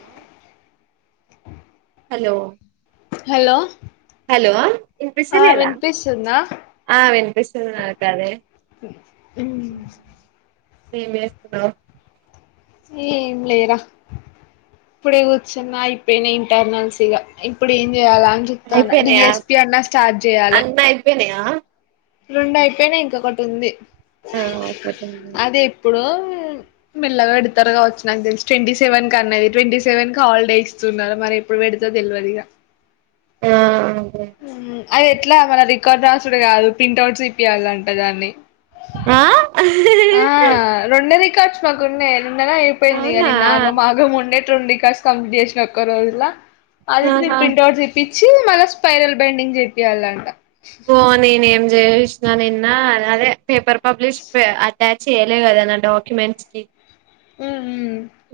ఏ hello hello hello ఆ వినిపిస్తలేదా వినిపిస్తుందా ఆ విని ఆ వినిపిస్తుంది కాదే ఏం చేస్తున్నావ్ ఏం లేరా ఇప్పుడే కూర్చున్నా అయిపోయినా ఇంటర్నల్సీగా ఇప్పుడు ఏం చేయాలా అని చెప్తాను అయిపోయినాయా డిఎస్పి అన్నా స్టార్ట్ చేయాలి అన్ని అయిపోయినాయా రెండు అయిపోయినా ఇంకొకటి ఉంది ఆ ఒకటి ఉంది. అదే ఇప్పుడు మల్లగా పెడతారు కావచ్చు నాకు తెలుసి ట్వంటీ సెవెన్ క అన్నది ట్వంటీ సెవెన్ క హాలిడే ఇస్తున్నారు మరి ఎప్పుడు పెడతే తెలియదుగా ఆ ఆ అది ఎట్లా మన రికార్డ్ రాసుడు కాదు ప్రింట్ అవుట్స్ ఇప్పించాలంట దాన్ని ఆ ఆ రెండది కచ్ మాకు ఉన్నా ద అయిపోయింది ఇ అవునా ని నాగంమాగం ఉండే డి కస్ కాంపిటేషన్ ఒక్కలా అది ఆహా ప్రింట్ఔపిచ మ స్పాపైరల్ బెండింగ్ చెప్ప వెల అంట ఓ ననే జయ కృష్ణ నిన్న అదే పేపర్ పబ్లిష్ ట్యాచ్ చేయలే కదా నా డాక్యుమెంట్స్ కి ఊ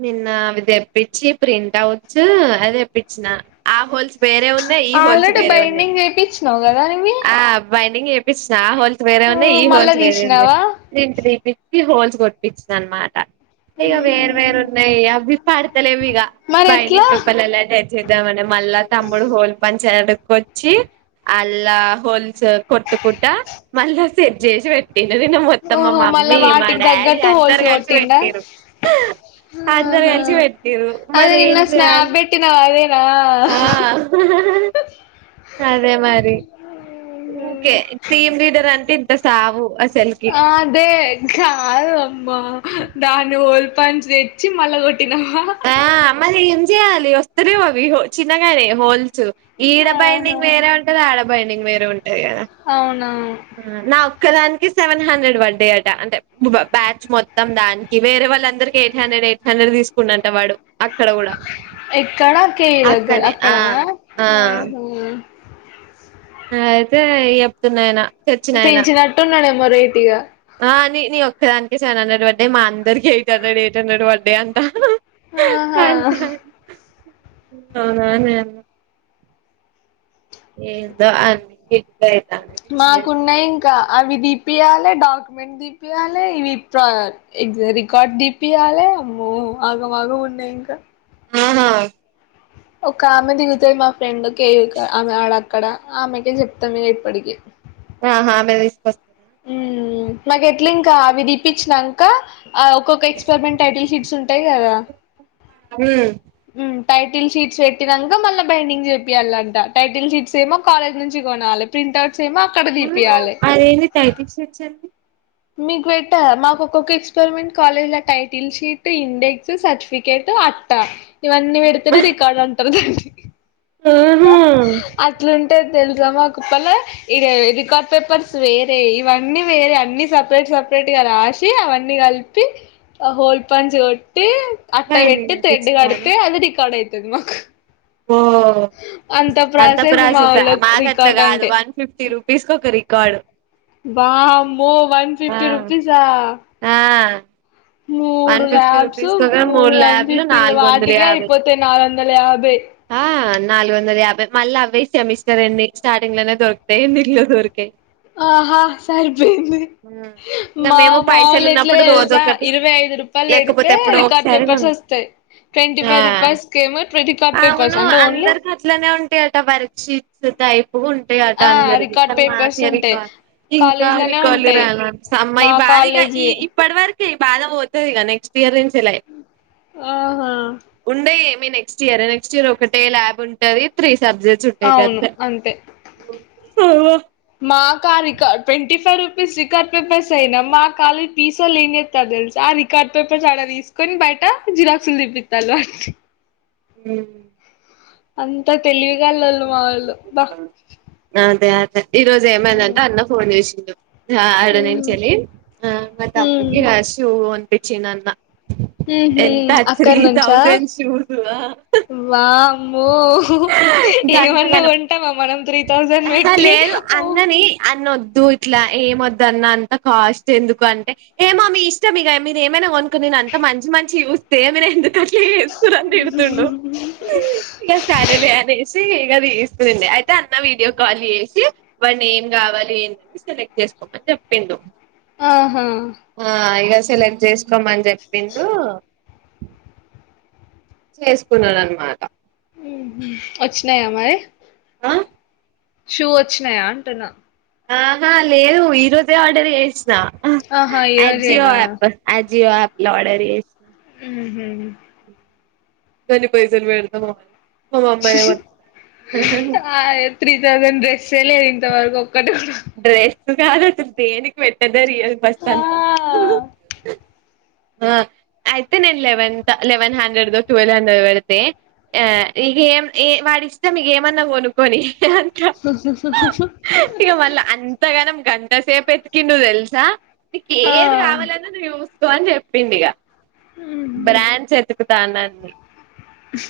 నిన్న వి తెప్పిచ్చి ప్రింట్ ఔట్స్ అది తెప్పించినా ఆ హోల్స్ వేరే ఉన్నాయి ఈ హోల్స్ ఆల్రెడీ వేరే ఉన్నాయి బైండింగ్ జేపిచ్చినావు కదా నివ్వి ఆ బైండింగ్ ఏపిచ్చినా హోల్ సు వేరే ఉన్నాయి ఈ మళ్ళా హోల్స్ వేరే ఉన్నాయి తీసినావా [unintelligible] ఈ హోల్స్ కొట్టిచ్చిన అనమాట ఇగ ఉహు వేరు వేరు నెయ్ అవ్వి పాడుతలెవ్విగ మరి ఎట్లా బైండింగ్ పేపర్లల్లో టైప్ చేద్దామని మళ్ళా తమ్ముడు హోల్ పంచ్ చేడక్కొచ్చి అల్లా హోల్స్ కొట్టుకుట్టా మళ్ళా సెట్ చేసి పెట్ టిన్న దినం మొత్తం మా ఓహో మళ్ళా మమ్మీ మా వాటికి డాడీ తగ్గట్టు హోల్స్ అందరూ కలిసి కొట్టిండా పెట్టిర్రు అందరూ ఆహా కలిసి పెట్టిర్రు మరేం చేయాలి అదే రా ఆ అదే మరి సావ ఆ అదే కారు అమ్మ దాన్ని ఓల్పాంచి తెచ్చి మళ్ల కొట్టినావా అ ఏం చేయాల వస్త రే బాబ చిన్నగా రే హల్ ఈడ ప అ వేర ఉ ఆడ బైడింగ్ వేర ఉ అవునాను నా ఒక్కదానికి సెవెన్ హండ్రెడ్ పడ్డాయి అట అంటే బ్యాచ్ మొత్తం దానికి వేరే వాళ్ళందరికి ఎయిట్ హండ్రెడ్ ఎయిట్ హండ్రెడ్ తీసుకున్నంట వాడు అక్కడ కూడా ఎక్కడా కేయి దగ్గర అక్కనే ఆ అక్కడనా ఆ ఆహ స్ అయితే చెప్తున్నాయన తెచ్చినాయన పెంచినట్టున్నారెమొ రెట్ ఇగా అ నీ నీ ఒక్కదానికి సెవెన్ హండ్రెడ్ వడ్డే మా అందరికి ఎయిట్ హండ్రెడ్ ఎయిట్ హండ్రెడ్ వడ్డే అంతా ఆహా [unintelligible] ఏందొ అ మాకున్నాయి ఇంకా అవి తీపియాలి డాక్యుమెంట్ దీపియాలి ఇవి ప్ర రికార్డ్ దీపియాలి అమ్మో ఆగమాగ ఉన్నాయి ఇంకా అవునా ఒక ఆమె దిగుతాంది మా ఫ్రెండ్క ఆమెడ అక్కడ ఆమెకే చెప్తాం ఇప్పటిక [unintelligible] ఉమ్ మాకు ఎట్లా ఇంకా అవి తీప్పించినాంక ఆ ఒక్కొక్క ఎస్పెరిమెంట్ టైటిల్ షిట్స్ంట అట్టయి కద ఉమ్ టైటిల్ షీట్స్ పెట్టిక మళ్ళీ బైండింగ్ చెప్పయాలి అంట టైటిల్ షీస్ ఏమో కాలేజ్ నుంచి కొనాలి ప్రింట్ అవుట్ మ అదే టైటిల్ షిట్స్ ఎవి మీకు పెట్టా మాకు ఒక్కొక్క ఎక్స్పరిమెంట్ కాలేజ్ల టైటిల్ షీట్ ఇండెక్స్ సర్టిఫికేట్ అట్ట ఇవన్నీ పెడితేనే రికార్డ్ అంటారు ఆహా అట్లుంటే అంటే తెలుసా మా కుప్పలా ఇ రికార్డ్ పేపర్స్ వేరే ఇవన్నీ వేరే అన్ని సపరేట్ సపరేట్ గా రాసి అవన్నీ కలిపి ఆ హోల్ పంచ్ కొ టి అట్ట బైండింగ్ పెట్టి థ్రెడ్ చేపించుకోవాలా కడితె అది రికాడ్ అయి తెదు మాకు ఆ అంత మా ప్రాసెస్ వాళ్ళ మాకు అట్లా రికార్డ్ కాదు అంటే వన్ ఫిఫ్టీ రూపీస్ కి ఒక రికార్డ్ వా మో వన్ ఫిఫ్టీ రూపీస్ ఆ ఆ మూడు వన్ ఫిఫ్టీ ల్యాబ్స్ రూపీస్ కి ఒక మూడు వన్ ల్యాబ్లు ఫిఫ్టీలు నాలుగు వందల వాటికి యాభై అయిపోతేయి నాలు వందల యాభై ఆ నాలుగు వందల యాభై మళ్ళీ అవయ సెమిస్టర్ ఎండి స్టార్టింగ్ లోనే దొరతాయి ఎండ్రిన్ లో దొరికాయి ఆహా సరిపోయింది ఇక మా మేము మా పైసలు వాళ్ళ ఎట్లా ఉన్నప్పుడు రోజు తెలుసా ఒకటి ఇరవై ఐదు రూపాయలు పెడితే లేకపోతే ఎప్పుడు రికార్డ్ ఒకసారి పేపర్స్ ఉంట వస్తాయి ట్వంటీ ఫైవ్ రూపీస్ కేమో రికార్డ్ ఆ పేపర్స్ అవును అంటే ఓన్లీ అందరికి అట్లనే ఉంటాయట వర్క్ షిట్ అయి ఉంటాయిట ఆ అందరికి రికార్డ్ కానీ పేపర్స్ మాకే ఉంటాయి రికవ ఇంకా కాలేజ్ లోనే రికవలీ ఉంటాయి రాల మా అమ్మాయి భారీగా ఈ కాలేజీ ఇప్పటి వరకు బాబో నెక్స్ట్ ఇయరిన్స్ ఆహా ఉండ మీ నెక్స్ట్ ఇయర్ నెక్స్ట్ ఇయర్ ఒకటే ల్యాబ్ ఉంటుది త్రీ చబ్జే చ ఉట్టే అవును కతే అంతే అ మాకు ఆ రికార్ twenty five rupees record papers అయినా మాకుళ పీసో ఏం చెస్త తెలుసు ఆ రికార్డ్ పేపర్స్ అడ తీసుకొని బయట జిరాక్సులు దిప్పస్తారు వా హ అంత తెలివిగల్లోళ్ళు మావోళ్ళు బా అదే అదే ఈ రోజు ఉమ్ ఏమైందంటే అన్న ఫోన్ చేసిండు ఆడ నుంచి వెళ్ళి ఆ మ తమ్మడూ ఉమ్ కి షూ చ్చ నాన్న ఉహు ఎంత త్రీ అక్కడి నుంచా థౌసండ్ షూస్ ఓ ఏమన్నా కాంట్టామా మన అ లేదు అన్నని అన్న వద్ ఇట్లా ఏమ వద్దన్న అంత కాస్ట్ ఎందుకు అంటే ఏమో మీ ఇష్టం ఇక మీరు ఏమైనా కొనుకుని నేను అంత మంచి మంచి చూస్తేమీరే ఎందుకు తరంత థీడుతుండ ఇగ సరే అనేసి ఇది ఇస్తుందిండి అయితే అయితే అన్న వీడియో కాల్ చేసి వాడిని ఏం కావాలి ఏందని సెలెక్ట్ చేసుకోమని చెప్పిండు ఆహా ఆ ఇగ సెలెక్ట్ చేసుకోమని చెప్పిండు చేసుకున్నాడు అనమాట వచ్చినాయా మరి ఆ షూ వచ్చినాయా అంటునా ఆహ లేను ఇరోజే ఆర్డర్ చెస్ ఆహా ఈ అజియో రోజేనా ఆప్ జిో ఆప్ లో ర్డర్ ఇ హ తని పైసలు వేడద మ అ త్రీ థౌజండ్ డ్రెస్సే లేదు ఇంతవరకు కట్ట సదతుంది ఎ పెట్ట అదరి బస్తా ఆ అంత ఆ అయితే నేను లెవెన్త్ లెవెన్ హండ్రెడ్ో ట్వెల్వ్ హండ్రెడ్ పడితే ఆ ఇక ఏం వాడి ఇష్టం ఇక ఏమన్నా కొనుక్కని స స స స ఎంతగానం గంటసేపు ఎత్కిండ తెలుసా నక ఆ ఏది కావాలన్నా ను అని చెప్పింది ఇక ఉహు బ్రాండ్స్ ఎ దానాన్ని హ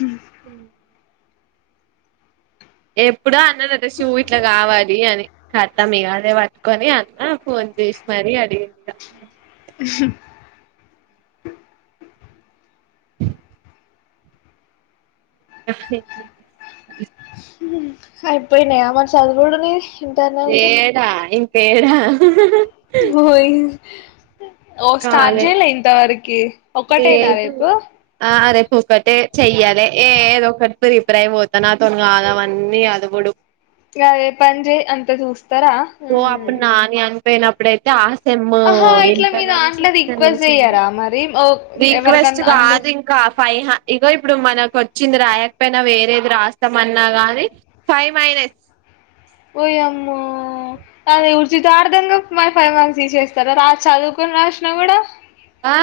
ఏప్ ఇప్పుడు అన్నదదా శూ ఇట్లా కావాలి అని కత్త మీ అదే పట్టుకొని అన్న ఫోన్ చేసి మరి అడిగి ఇగ ఆయిపోయి న మనస అదికూడునే ఏడా ఇకా కేా యి ఓ స్టార్ట్ కాలే చేయలే ఇంతవరకి ఒక్కటైనా లేదు రేపు ఆ రేపు ఒకటే చెయ్యాలి ఏ ఏద ఒకటి ప్రిప్రాయం పోతాను అ తను కాదవన్నీ అదువుడు అదే పనిజే అంత చూస్తారా పోయినప్పుడ అయితే సమ్మా మీ దాంట్ల రిక్వెస్ట్ చెయ్యరా మరి ఓ వస్ట్ ఎవరికన్నా కా అందరు ఇంైవ్ ఇ ఇప్పుడు మనకు వచ్చింది రాయకపోయినా వేరేది రాస్తామన్నా గాని ఫైవ్ మైనస్ వయం అేర్జ చారు దంగా మై ఫైవ్ మార్క్స్ తీసేస్తారా రా చదువుకుొని రాసినా కూడా ఆ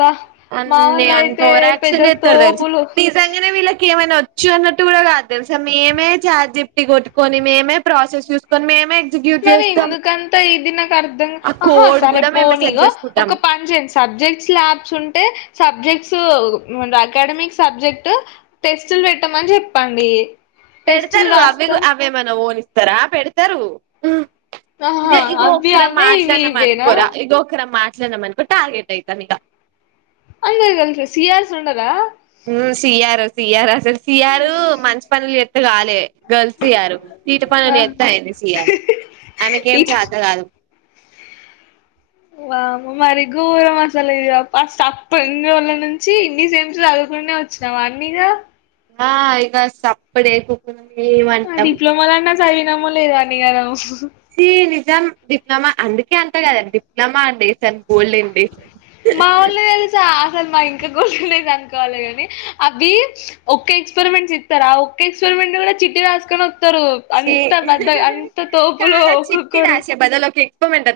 బా అన్నీ మావోళ్ళు అయితే పెద్ద అంతరాక్షన్ చెస్తాారు తెలుసా తోపులు తీస అంగనే వీళ్ళకి ఏమైనా వచ్చు అన్నట్టు కూడా కాదు తెలుసా మేమే చఛార్జి కొట్టుకొని మేమే ప్రాసెస్ చూసుకొని మేమే ఎగ్జిక్యూట్ మరి చేస్తాం ఎందుకంతా ఈదిినక అర్థంగా ఆ ఆహా కోడ్ సరే కూడా మేమే పోనీగ సెట్ చేసుకుంటాం ఒక పనిచయండి సబ్జెక్ట్స్ ల్యాబ్స్ ఉంటే సబ్జెక్ట్స్ అకాడమిక్ సబ్జెక్ట్ టెస్టులు పెట్టమని చెప్పండి టెస్టులు పెడతారు అవిే రాస్తాం అవే మన ఓలిస్త తరా పెడతారు ఆహా ఇది ఇగ అవి ఒకక్కర అవే ఇవి మాట్లాడన ఇవేనా అన్కోరా ఇగ ఒకర మాట్ మనకు టార్గెట్ అయితాను ఇ అంగల్ సయల్ స ఉండరా సియారా సియారస సియారు మంచి పనులు కాల గర్ల్ సయారు సీత ఆ పనులు ఎత్తాయింది సయాల ఆమెకు ఏం ఇటు చేత కాదు వా మరి గోర మసాలా ఇది ఫస్ట్ అప్ప ఇన్ని రోజుల నుంచి ఇన్నిసేమ్స్ చదువుకునే వచ్చినామా అన్నీగా ఆ ఇక సప్పుడే ఉకున్న ఏమంటాం చాచదివినమె లేదో అన్ని గనం శీలి ఎగ్జామ్ డిప్లొమా అందుకే అంట కదా డిప్లొమా అంటే ఎంత గోల్డ్ డే మా ఒళ్ళు తెలుసా అసలు మా ఇంకా కోరలేదు అనుకోవాలిగాని అవి ఒక్కే ఎక్స్పెరిమెంట్ చెప్తారు ఆ ఒక్క ఎక్స్పెరిమెంట్ కూడా చిట్టీ రాసుకొని ఒరు ఛీ అంత బద్ద అంత తోపులు ఒక్కొక్కరు ఇప్ప మెట్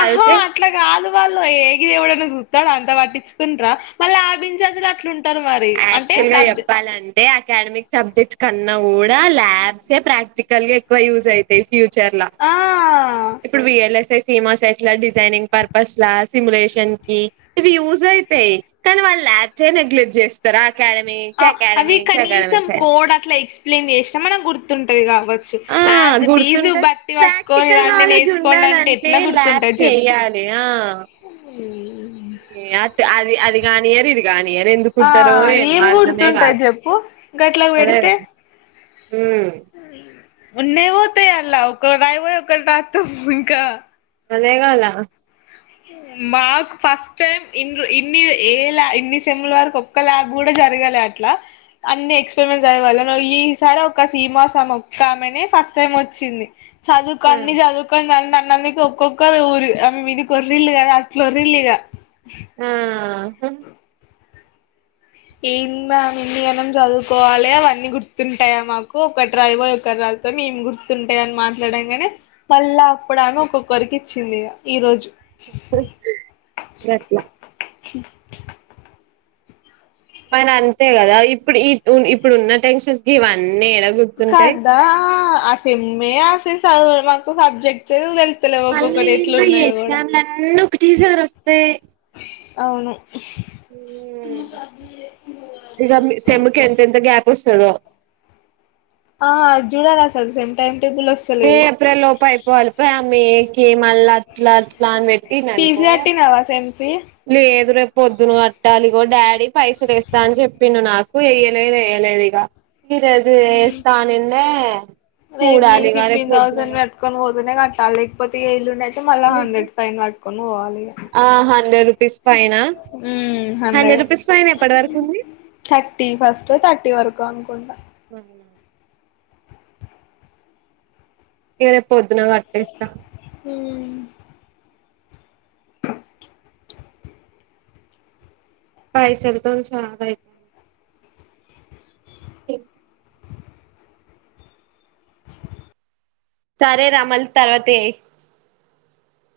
ఆహా అట్లా కదు వాళ్ళు ఏ గిది ఎవడన్నా చూత్తాడు అంత పట్టించుకుంట్రా మళ్ళ ఆభించార్జ్ గట్లుం యాక్చువల్ గా చెప్పాలంటే అకాడమిక్ సబ్జెక్ట్స్ కన్నా కూడా ల్యాబ్సే ప్రాక్టి కల్ గ ఎక్కువ యూస్ అయితయ్ ఫ్యూచర్లా ఆ ఇప్పుడు వి ఎల్ ఎస్ ఎ సీమాస్ ఎట్లా డిజైనింగ్ పర్పస్ లా సిములేషన్ కి ఇవి యూజ్ అయితాయి కానీ వాళ్ళు ల్యాబ్సే నెగ్లెక్ట్ చేస్తారా ఆ అవి కనీసం అని కోడ్ అట్లా ఎక్స్ ప్లైయిన్ చేసినా మనకు గుర్తుంటదిగా ఆ గుర్తుంటంది పట్టుకొని ప్రాక్టికల్ రండి నాలెడ్జ్ నేర్చుకోండి అంటే ఉండాలంటే ఎట్లా ల్యాబ్స్ గుర్తుంటది చేయ్యాలి ఆ ఊ ఈ అట్టు అది అది కానియ్యరు ఇది కానియరు ఆ ఎందుకుంటారో ఏమో ఏం అర్థమే కాదు గుర్తుంటది చెప్పు గట్లాకి అదే పెడితే కదా ఉమ్ ఉన్నాయి పోతాయి అల్లా ఒక రాయిపోయి ఒక్కటి రాత్తం ఇంకా గదే గోల మాకు ఫస్ట్ టైం ఇన్ని ఏ ఇన్ని సెమ్ ల వరకు ఒక్క ల్యాబ్ కూడా జరగాలే అట్ల అన్ని ఎక్స్పరిమెంట్స్ [unintelligible] ఈ సారి ఒక సీమాస్ అమె ఒక్కామనే ఫస్ట్ టైం వచ్చింది చదువుకో అన్ని సాదువుకొ అన్నట్ అన్నందుకి ఒక్కొక్కఊరు అమే విడి కోర్రిళ్ళు కదా అట్లా ఓర్రిళ్ళు ఇగ ఆ అం ఏం మ్యామ్ ఇన్ని ఏనం చదువుకోవాలి అవన్నీ గుర్తుంటాయా మాకు ఒక డ్రైవర్ ఒకరు రాత ఏం గుర్తుంటాయ అని మాట్లాడం కగానే మళ్ళా అప్పుడు ఆమె ఒక్కొక్కరికి ఇచ్చింది ఈ రోజు ఎట్ మరి అంతే కదా ఇప్పుడు ఈ ఇప్పుడు ఉన్న టెన్షన్స్ కి ఇవన్నీ ఏడ గుర్తుంటాయి కదా సెమ్ేస మాకు సబ్జెక్ట్ మళ్ళీ ఏందుో ఈ ఎగ్జామ్లన్నీ టీచర్ వస్తే అవును వస్తతో జడాల స సేమ్ టైమ్ టేబుల్ ఏ వస్తలేదు ఏప్రిల్ లోప అయిపోవాలి పో ఆ మ ఏకి మళ్ళ పలా ప్లాన్ వ పిజ్జటీ నవా స ఏదురుే పొద్దును అట్టాలిగో డాడీ పైసలుస్తా అని చెప్పిను నాకు వయలేదు వేయ్యలేదు ఇగ వ రజుస్స్తాన్న ఆ రేట్ మీన్ ఫిఫ్టీన్ ౌసండ్ మట్కంోదనే క త లేకపోతి వెయిలు న మళ్ళా హండ్రెడ్ ఫైన్ పట్టుకొని పోవాలి ఆ హండ్రెడ్ రూపీస్ పైన హండ్రెడ్ రూపీస్ పైన ఎప్పటి వరకు ఉంది థర్టీ ఫస్ట్ థర్టీ వరకు అనుకుంటా నేరే పొద్దున కట్టేస్తా సన్ పయ సర దోన్ సాలయితే ఇ సరే రామల్ తర్వాతే